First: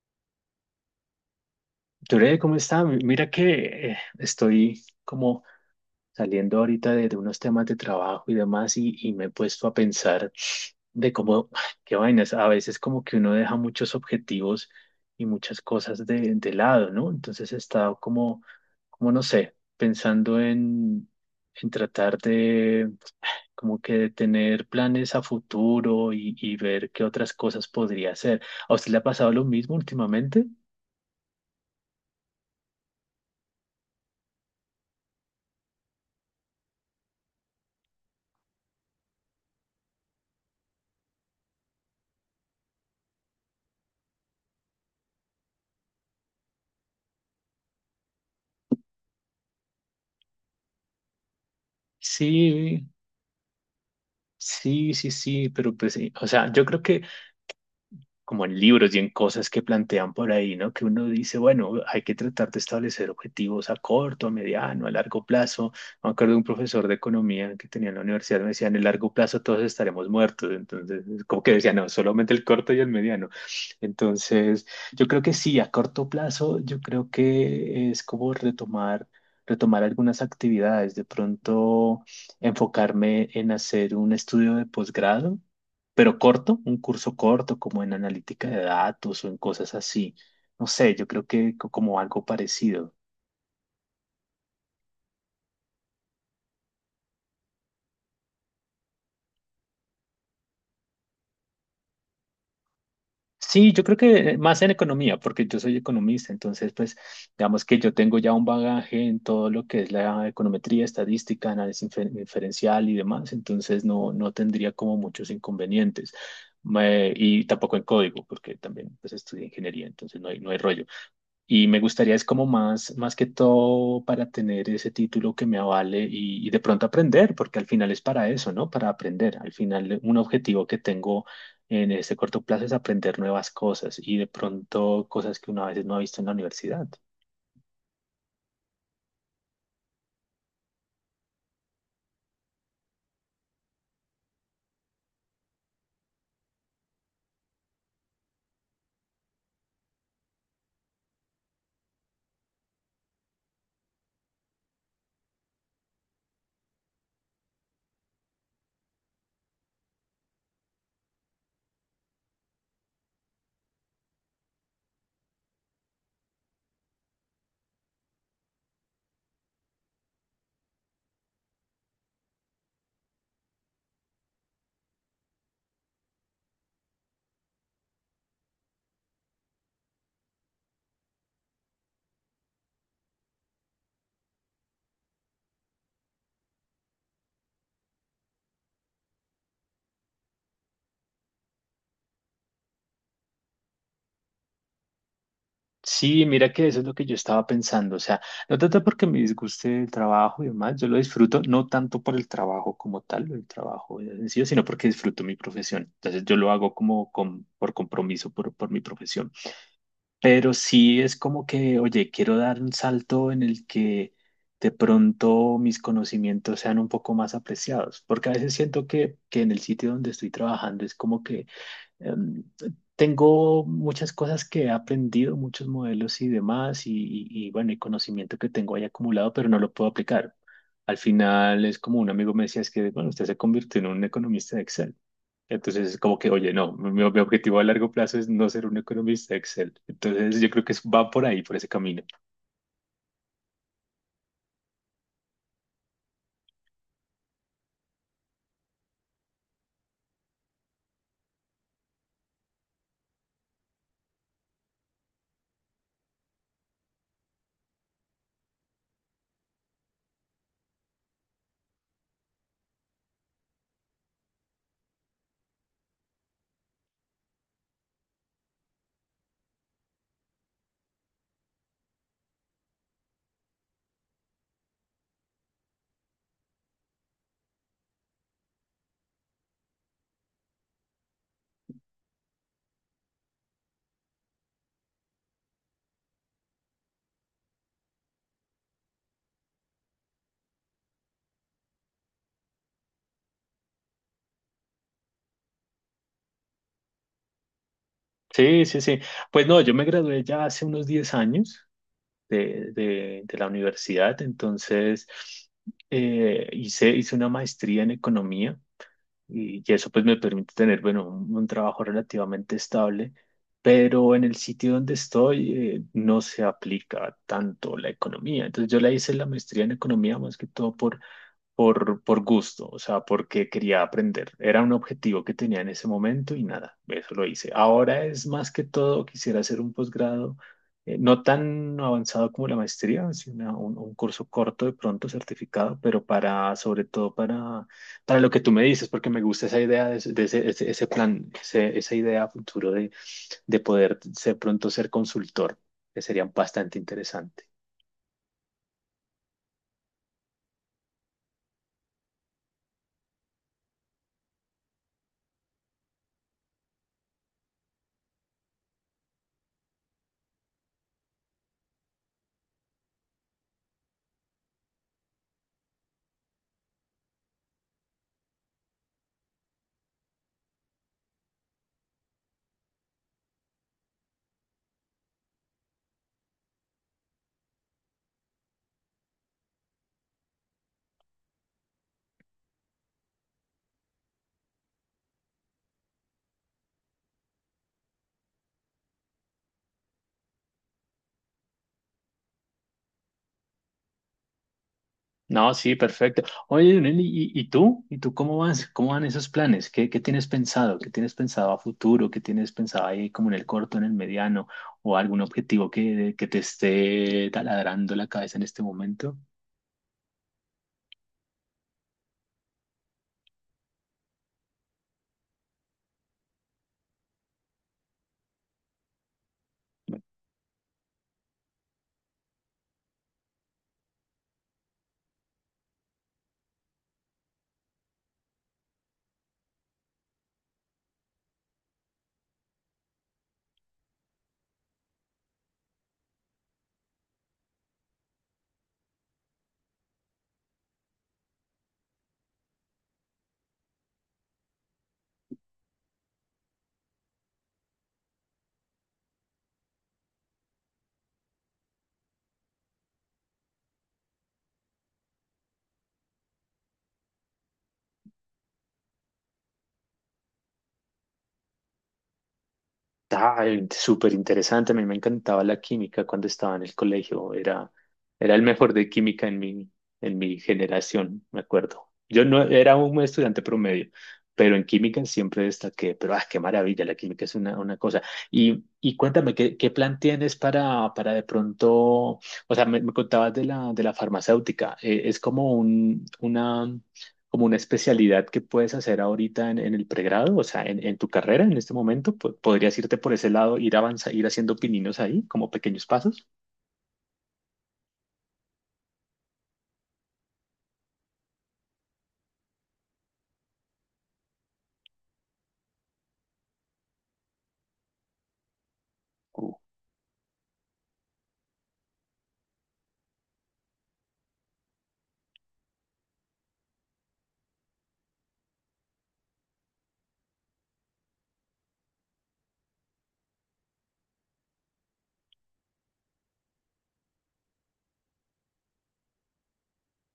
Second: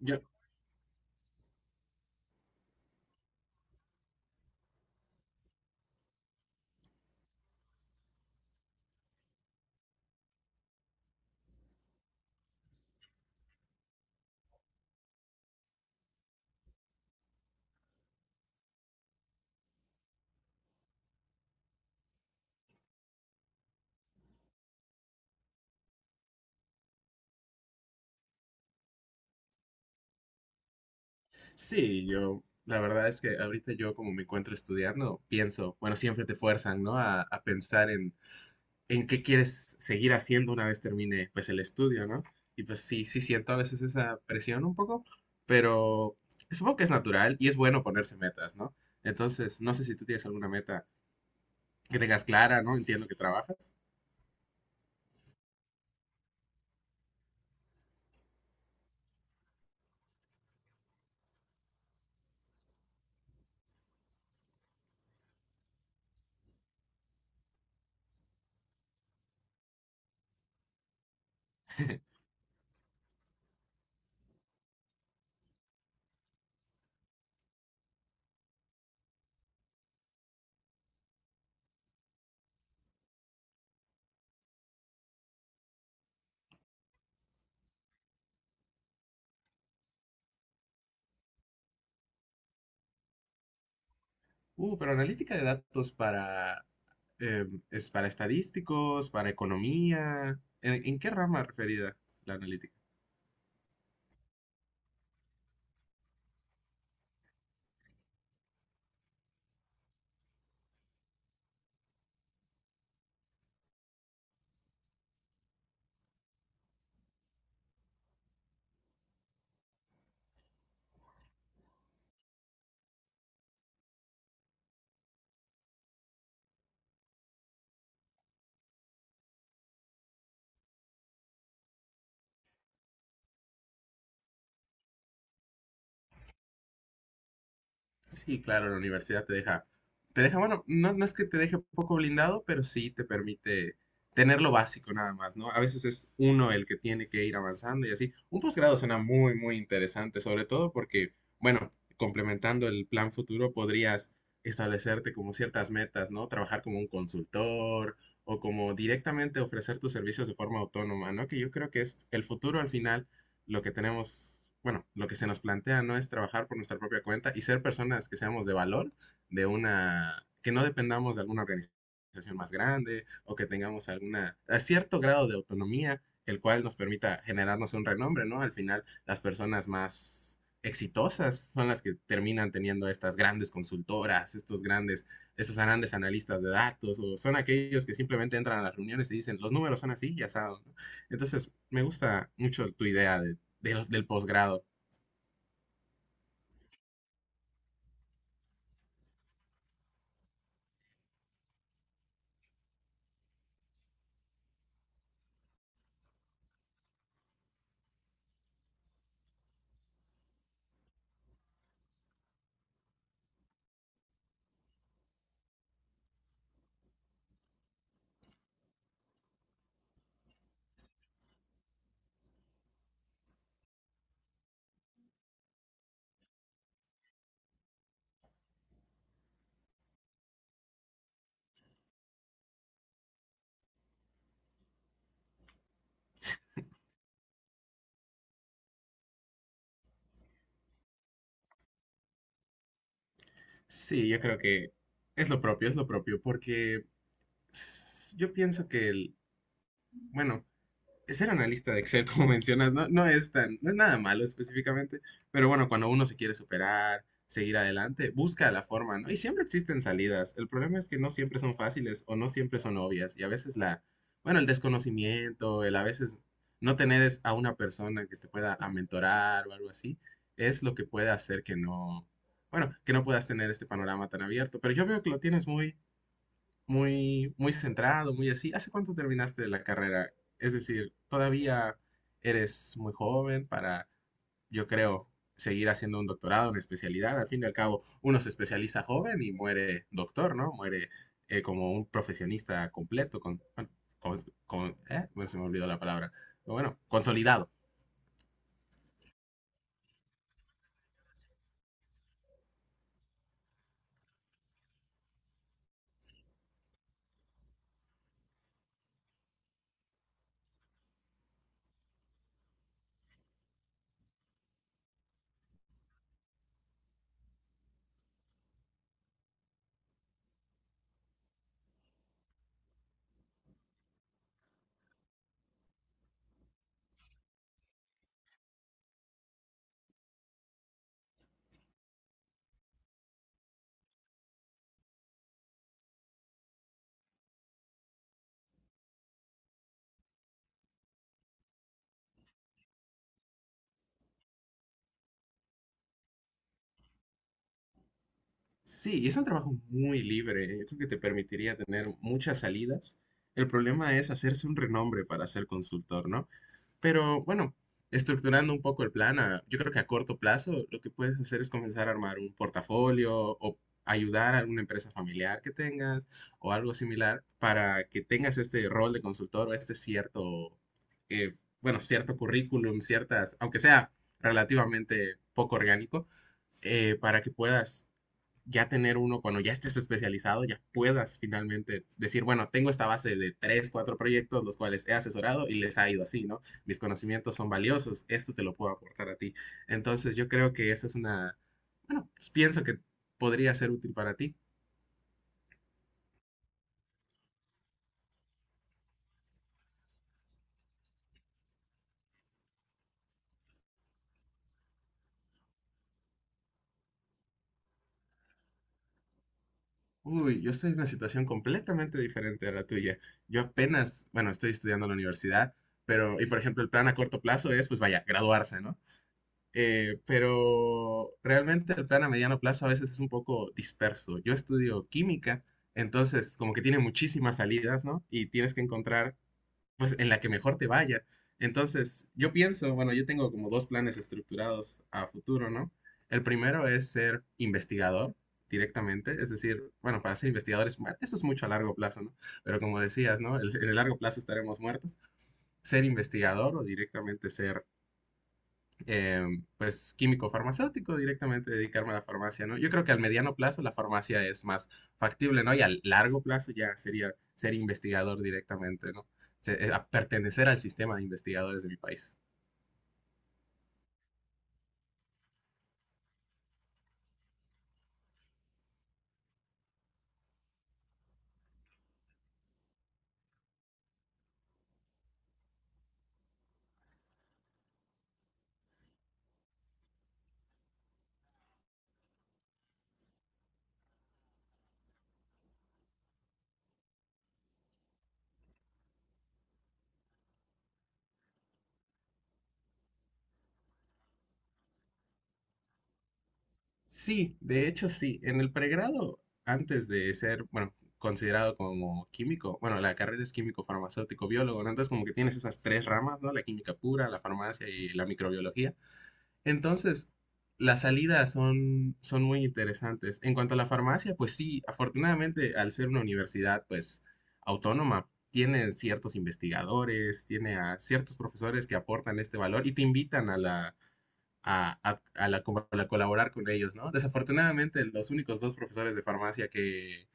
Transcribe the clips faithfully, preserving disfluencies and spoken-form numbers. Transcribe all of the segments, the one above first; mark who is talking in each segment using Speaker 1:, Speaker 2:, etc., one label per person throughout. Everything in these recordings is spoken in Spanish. Speaker 1: Yo,
Speaker 2: Yure, ¿cómo está? Mi- Mira que eh, estoy como saliendo ahorita de, de unos temas de trabajo y demás y, y me he puesto a pensar de cómo, ay, qué vainas, a veces como que uno deja muchos objetivos y muchas cosas de, de lado, ¿no? Entonces he estado como, como no sé, pensando en, en tratar de como que de tener planes a futuro y, y ver qué otras cosas podría hacer. ¿A usted le ha pasado lo mismo últimamente?
Speaker 1: sí, yo, la verdad es que ahorita yo como me encuentro estudiando, pienso, bueno, siempre te fuerzan, ¿no? A, a pensar en, en qué quieres seguir haciendo una vez termine, pues, el estudio, ¿no? Y pues sí, sí siento a veces esa presión un poco, pero supongo que es natural y es bueno ponerse metas, ¿no? Entonces, no sé si tú tienes alguna meta que tengas clara, ¿no?
Speaker 2: Sí.
Speaker 1: Entiendo que trabajas.
Speaker 2: Sí, sí, sí, pero pues, sí, o sea, yo creo que como en libros y en cosas que plantean por ahí, ¿no? Que uno dice, bueno, hay que tratar de establecer objetivos a corto, a mediano, a largo plazo. Me acuerdo de un profesor de economía que tenía en la universidad, me decía, en el largo plazo todos estaremos muertos. Entonces, como que decía, no, solamente el corto y el mediano. Entonces, yo creo que sí, a corto plazo, yo creo que es como retomar. retomar algunas actividades, de pronto enfocarme en hacer un estudio de posgrado pero corto, un curso corto, como en analítica de datos o en cosas así. No sé, yo creo que co- como algo parecido.
Speaker 1: Uh, pero analítica de datos para, eh, es para estadísticos, para economía. ¿En, en qué rama referida la analítica?
Speaker 2: Sí, yo creo que más en economía, porque yo soy economista, entonces pues digamos que yo tengo ya un bagaje en todo lo que es la econometría, estadística, análisis infer- inferencial y demás, entonces no, no tendría como muchos inconvenientes. Me- y tampoco en código, porque también pues estudié ingeniería, entonces no hay, no hay rollo. Y me gustaría es como más, más que todo para tener ese título que me avale y, y de pronto aprender, porque al final es para eso, ¿no? Para aprender. Al final un objetivo que tengo en este corto plazo es aprender nuevas cosas y de pronto cosas que una vez no ha visto en la universidad.
Speaker 1: Sí, claro, la universidad te deja, te deja, bueno, no, no es que te deje poco blindado, pero sí te permite tener lo básico nada más, ¿no? A veces es uno el que tiene que ir avanzando y así. Un posgrado suena muy, muy interesante, sobre todo porque, bueno, complementando el plan futuro, podrías establecerte como ciertas metas, ¿no? Trabajar como un consultor o como directamente ofrecer tus servicios de forma autónoma, ¿no? Que yo creo que es el futuro al final lo que tenemos, bueno, lo que se nos plantea no es trabajar por nuestra propia cuenta y ser personas que seamos de valor, de una, que no dependamos de alguna organización más grande o que tengamos alguna, a cierto grado de autonomía, el cual nos permita generarnos un renombre, ¿no? Al final, las personas más exitosas son las que terminan teniendo estas grandes consultoras, estos grandes, estos grandes analistas de datos, o son aquellos que simplemente entran a las reuniones y dicen, los números son así, ya saben, ¿no? Entonces, me gusta mucho tu idea de del, del posgrado.
Speaker 2: Sí, mira que eso es lo que yo estaba pensando, o sea, no tanto porque me disguste el trabajo y demás, yo lo disfruto no tanto por el trabajo como tal, el trabajo en sí, sino porque disfruto mi profesión, entonces yo lo hago como con- por compromiso, por, por mi profesión, pero sí es como que, oye, quiero dar un salto en el que de pronto mis conocimientos sean un poco más apreciados, porque a veces siento que, que en el sitio donde estoy trabajando es como que em, tengo muchas cosas que he aprendido, muchos modelos y demás, y, y- y, bueno, y conocimiento que tengo ahí acumulado, pero no lo puedo aplicar. Al final es como un amigo me decía, es que, bueno, usted se convirtió en un economista de Excel. Entonces es como que, oye, no, mi, mi objetivo a largo plazo es no ser un economista de Excel. Entonces yo creo que es- va por ahí, por ese camino.
Speaker 1: Sí, yo creo que es lo propio, es lo propio, porque s- yo pienso que el, bueno, ser analista de Excel, como mencionas, no, no es tan, no es nada malo específicamente, pero bueno, cuando uno se quiere superar, seguir adelante, busca la forma, ¿no? Y siempre existen salidas. El problema es que no siempre son fáciles o no siempre son obvias. Y a veces la, bueno, el desconocimiento, el a veces no tener es- a una persona que te pueda mentorar o algo así, es lo que puede hacer que no, bueno, que no puedas tener este panorama tan abierto. Pero yo veo que lo tienes muy, muy, muy centrado, muy así. ¿Hace cuánto terminaste la carrera? Es decir, todavía eres muy joven para, yo creo, seguir haciendo un doctorado, una especialidad. Al fin y al cabo, uno se especializa joven y muere doctor, ¿no? Muere eh, como un profesionista completo, con, bueno, con, con- eh, bueno, se me olvidó la palabra. Pero bueno, consolidado.
Speaker 2: Sí, sí, sí. Pues no, yo me gradué ya hace unos diez años de, de- de la universidad. Entonces, eh, hice, hice una maestría en economía y, y eso pues me permite tener, bueno, un, un trabajo relativamente estable, pero en el sitio donde estoy eh, no se aplica tanto la economía. Entonces, yo la hice la maestría en economía más que todo por por, por gusto, o sea, porque quería aprender. Era un objetivo que tenía en ese momento y nada, eso lo hice. Ahora es más que todo, quisiera hacer un posgrado, eh, no tan avanzado como la maestría, sino un, un curso corto de pronto certificado, pero para, sobre todo para, para lo que tú me dices, porque me gusta esa idea, de, ese, de ese- ese- ese plan, ese- esa idea a futuro de, de poder ser pronto ser consultor, que sería bastante interesante.
Speaker 1: Sí, y es un trabajo muy libre. Yo creo que te permitiría tener muchas salidas. El problema es hacerse un renombre para ser consultor, ¿no? Pero bueno, estructurando un poco el plan, a- yo creo que a corto plazo lo que puedes hacer es comenzar a armar un portafolio o ayudar a alguna empresa familiar que tengas o algo similar para que tengas este rol de consultor o este cierto, eh, bueno, cierto currículum, ciertas, aunque sea relativamente poco orgánico, eh, para que puedas ya tener uno cuando ya estés especializado, ya puedas finalmente decir, bueno, tengo esta base de tres, cuatro proyectos los cuales he asesorado y les ha ido así, ¿no? Mis conocimientos son valiosos, esto te lo puedo aportar a ti. Entonces yo creo que eso es una, bueno, pues, pienso que podría ser útil para ti.
Speaker 2: No, sí, perfecto. Oye, Leonel, ¿y, y tú? ¿Y tú cómo vas? ¿Cómo van esos planes? ¿Qué, qué tienes pensado? ¿Qué tienes pensado a futuro? ¿Qué tienes pensado ahí como en el corto, en el mediano? ¿O algún objetivo que, que te esté taladrando la cabeza en este momento?
Speaker 1: Uy, yo estoy en una situación completamente diferente a la tuya. Yo apenas, bueno, estoy estudiando en la universidad, pero, y por ejemplo, el plan a corto plazo es, pues vaya, graduarse, ¿no? Eh, pero realmente el plan a mediano plazo a veces es un poco disperso. Yo estudio química, entonces como que tiene muchísimas salidas, ¿no? Y tienes que encontrar pues en la que mejor te vaya. Entonces, yo pienso, bueno, yo tengo como dos planes estructurados a futuro, ¿no? El primero es ser investigador directamente, es decir, bueno, para ser investigadores, bueno, eso es mucho a largo plazo, ¿no? Pero como decías, ¿no? El- en el largo plazo estaremos muertos. Ser investigador o directamente ser eh, pues químico farmacéutico, directamente dedicarme a la farmacia, ¿no? Yo creo que al mediano plazo la farmacia es más factible, ¿no? Y al largo plazo ya sería ser investigador directamente, ¿no? Se- eh, a pertenecer al sistema de investigadores de mi país.
Speaker 2: Ay, súper interesante. A mí me encantaba la química cuando estaba en el colegio. Era, era el mejor de química en mi, en mi generación, me acuerdo. Yo no era un estudiante promedio, pero en química siempre destaqué. Pero ah, qué maravilla, la química es una, una cosa. Y, y cuéntame, ¿qué, qué plan tienes para, para de pronto? O sea, me, me contabas de la, de la farmacéutica. Eh, es como un, una como una especialidad que puedes hacer ahorita en, en el pregrado, o sea, en, en tu carrera en este momento, po- podrías irte por ese lado, ir avanza, ir haciendo pininos ahí, como pequeños pasos.
Speaker 1: Sí, de hecho sí, en el pregrado, antes de ser, bueno, considerado como químico, bueno, la carrera es químico farmacéutico biólogo, ¿no? Entonces como que tienes esas tres ramas, ¿no? La química pura, la farmacia y la microbiología. Entonces, las salidas son, son muy interesantes. En cuanto a la farmacia, pues sí, afortunadamente al ser una universidad, pues autónoma, tiene ciertos investigadores, tiene a ciertos profesores que aportan este valor y te invitan a la, a, a- a la co- a la colaborar con ellos, ¿no? Desafortunadamente, los únicos dos profesores de farmacia que,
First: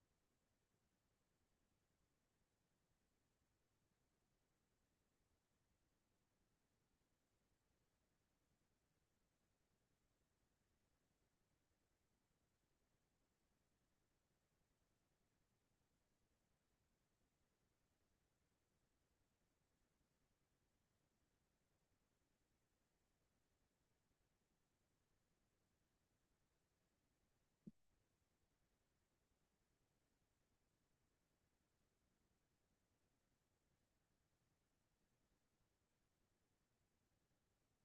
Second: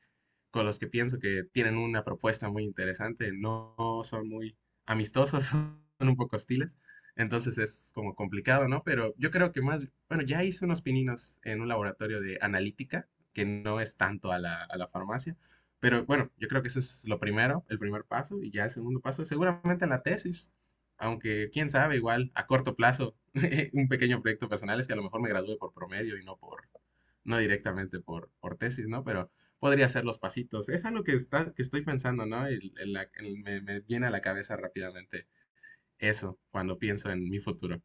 Speaker 1: con los que pienso que tienen una propuesta muy interesante, no son muy amistosos, son un poco hostiles, entonces es como complicado, ¿no? Pero yo creo que más, bueno, ya hice unos pininos en un laboratorio de analítica, que no es tanto a la, a la, farmacia, pero bueno, yo creo que eso es lo primero, el primer paso, y ya el segundo paso, seguramente la tesis, aunque quién sabe, igual a corto plazo, un pequeño proyecto personal es que a lo mejor me gradúe por promedio y no por, no directamente por, por tesis, ¿no? Pero podría hacer los pasitos. Es algo que, está, que estoy pensando, ¿no? Y el- la- el- me, me viene a la cabeza rápidamente eso cuando pienso en mi futuro.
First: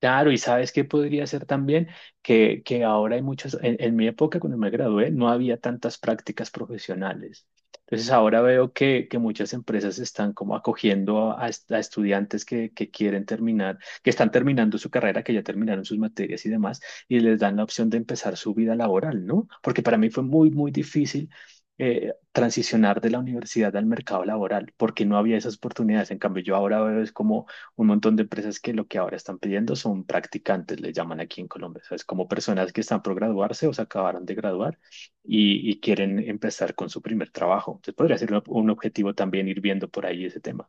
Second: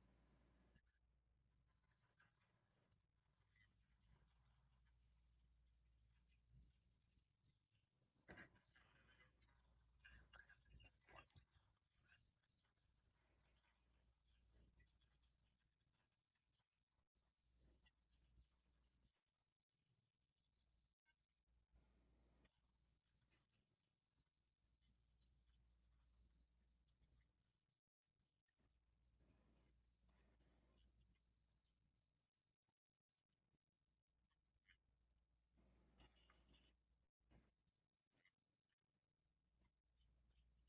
Speaker 2: Claro, y sabes qué podría ser también que, que ahora hay muchas, en, en mi época cuando me gradué no había tantas prácticas profesionales. Entonces ahora veo que, que muchas empresas están como acogiendo a, a est- a estudiantes que, que quieren terminar, que están terminando su carrera, que ya terminaron sus materias y demás, y les dan la opción de empezar su vida laboral, ¿no? Porque para mí fue muy, muy difícil eh, transicionar de la universidad al mercado laboral, porque no había esas oportunidades. En cambio, yo ahora veo es como un montón de empresas que lo que ahora están pidiendo son practicantes, le llaman aquí en Colombia, o sea, es como personas que están por graduarse o se acabaron de graduar y, y quieren empezar con su primer trabajo. Entonces podría ser un, un objetivo también ir viendo por ahí ese tema.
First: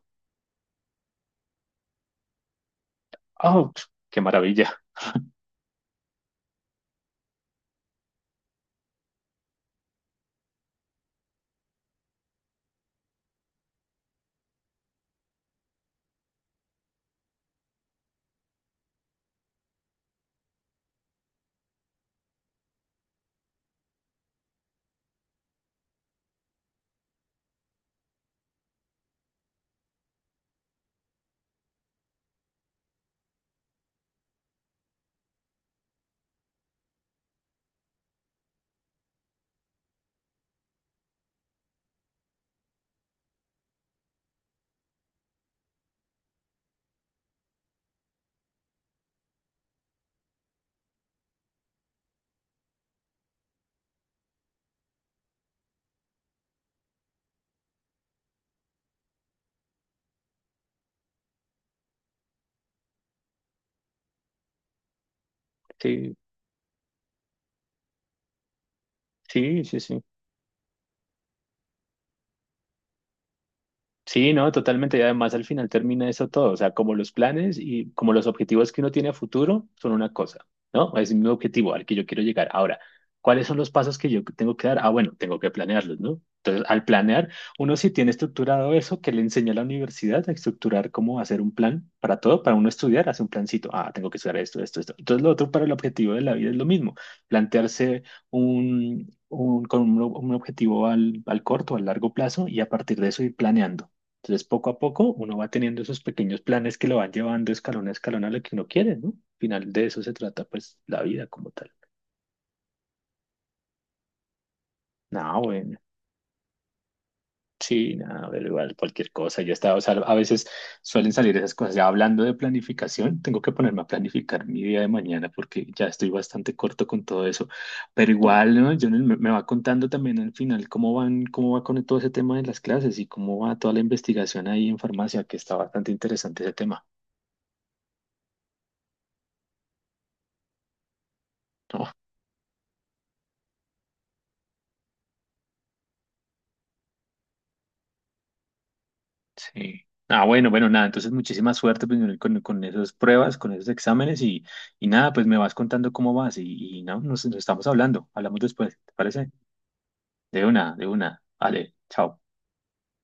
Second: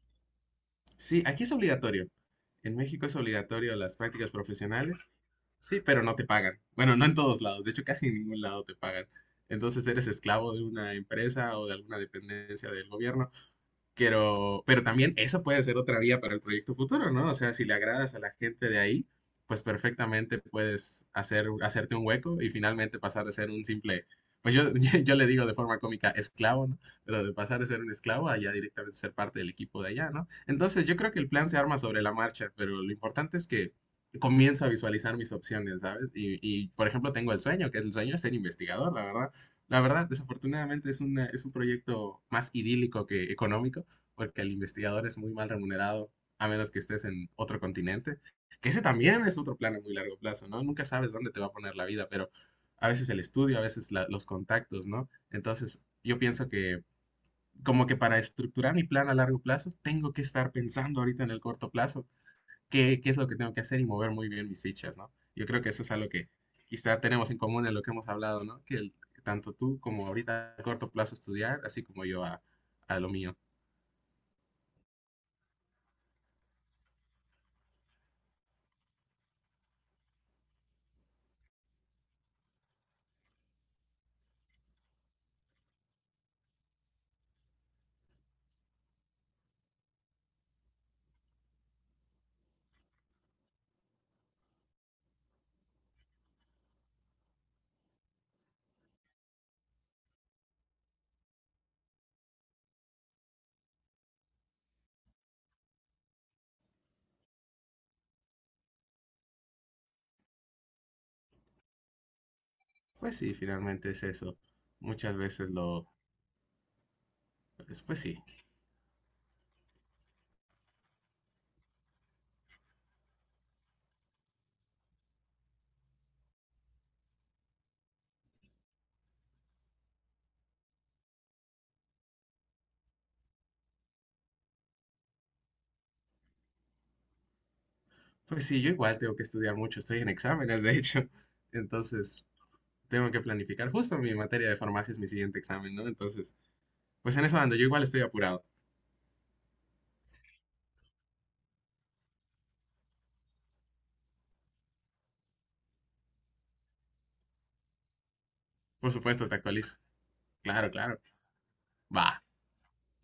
Speaker 1: Sí, aquí es obligatorio. En México es
Speaker 2: ¡Oh,
Speaker 1: obligatorio las
Speaker 2: qué
Speaker 1: prácticas
Speaker 2: maravilla!
Speaker 1: profesionales. Sí, pero no te pagan. Bueno, no en todos lados. De hecho, casi en ningún lado te pagan. Entonces eres esclavo de una empresa o de alguna dependencia del gobierno. Pero, pero también esa puede ser otra vía para el proyecto futuro, ¿no? O sea, si le agradas a la gente de ahí, pues perfectamente puedes hacer, hacerte un hueco y finalmente pasar de ser un simple, pues yo, yo le digo de forma cómica esclavo, ¿no? Pero de pasar de ser un esclavo a ya directamente ser parte del equipo de allá, ¿no? Entonces yo creo que el plan se arma sobre la marcha, pero lo importante es que comienzo a visualizar mis opciones, ¿sabes? Y, y, por ejemplo, tengo el sueño, que es el sueño de ser investigador, la verdad. La verdad, desafortunadamente es, una, es un proyecto más idílico que económico, porque el investigador es muy mal remunerado, a menos que estés en otro continente, que ese también es otro plan a muy largo plazo, ¿no? Nunca sabes dónde te va a poner la vida, pero a veces el estudio, a veces la- los contactos, ¿no? Entonces, yo pienso que como que para estructurar mi plan a largo plazo, tengo que estar pensando ahorita en el corto plazo, qué, qué es lo que tengo que hacer y mover muy bien mis fichas, ¿no? Yo creo que eso es algo
Speaker 2: Sí,
Speaker 1: que quizá tenemos en común en lo que hemos hablado, ¿no? Que el- tanto
Speaker 2: sí, sí,
Speaker 1: tú
Speaker 2: sí.
Speaker 1: como ahorita a corto plazo estudiar, así como yo a a lo mío.
Speaker 2: Sí, no, totalmente. Y además al final termina eso todo. O sea, como los planes y como los objetivos que uno tiene a futuro son una cosa, ¿no? Es mi objetivo al que yo quiero llegar. Ahora, ¿cuáles son los pasos que yo tengo que dar? Ah, bueno, tengo que planearlos, ¿no? Entonces, al planear, uno sí tiene estructurado eso que le enseña la universidad a estructurar cómo hacer un plan para todo, para uno estudiar, hace un plancito. Ah, tengo que estudiar esto, esto, esto. Entonces, lo otro para el objetivo de la vida es lo mismo, plantearse un, un, con un, un objetivo al, al corto, al largo plazo y a partir de eso ir planeando. Entonces, poco a poco uno va teniendo esos pequeños planes que lo van llevando escalón a escalón a lo que uno quiere, ¿no? Al final de eso se trata, pues, la vida como tal.
Speaker 1: Pues sí, finalmente es eso. Muchas
Speaker 2: No,
Speaker 1: veces
Speaker 2: bueno,
Speaker 1: lo... Pues,
Speaker 2: sí,
Speaker 1: pues sí.
Speaker 2: nada, pero igual cualquier cosa. Yo estaba, o sea, a veces suelen salir esas cosas. Ya hablando de planificación, tengo que ponerme a planificar mi día de mañana porque ya estoy bastante corto con todo eso. Pero igual, ¿no? Yo me, me va contando también al final cómo van, cómo va con todo ese tema de las clases y cómo va toda la investigación ahí en farmacia, que está bastante interesante ese tema.
Speaker 1: Pues sí, yo igual tengo que estudiar mucho. Estoy en exámenes, de hecho.
Speaker 2: ¿No?
Speaker 1: Entonces, tengo que planificar. Justo mi materia de farmacia es mi siguiente examen, ¿no? Entonces, pues en eso ando. Yo igual estoy apurado.
Speaker 2: Sí. Ah, bueno, bueno, nada, entonces muchísima suerte pues, con, con esas pruebas, con esos exámenes y, y nada, pues me vas contando cómo vas y, y no, nos, nos estamos hablando, hablamos después,
Speaker 1: Por
Speaker 2: ¿te
Speaker 1: supuesto,
Speaker 2: parece?
Speaker 1: te actualizo.
Speaker 2: De
Speaker 1: Claro,
Speaker 2: una, de
Speaker 1: claro.
Speaker 2: una. Vale, chao.
Speaker 1: Va.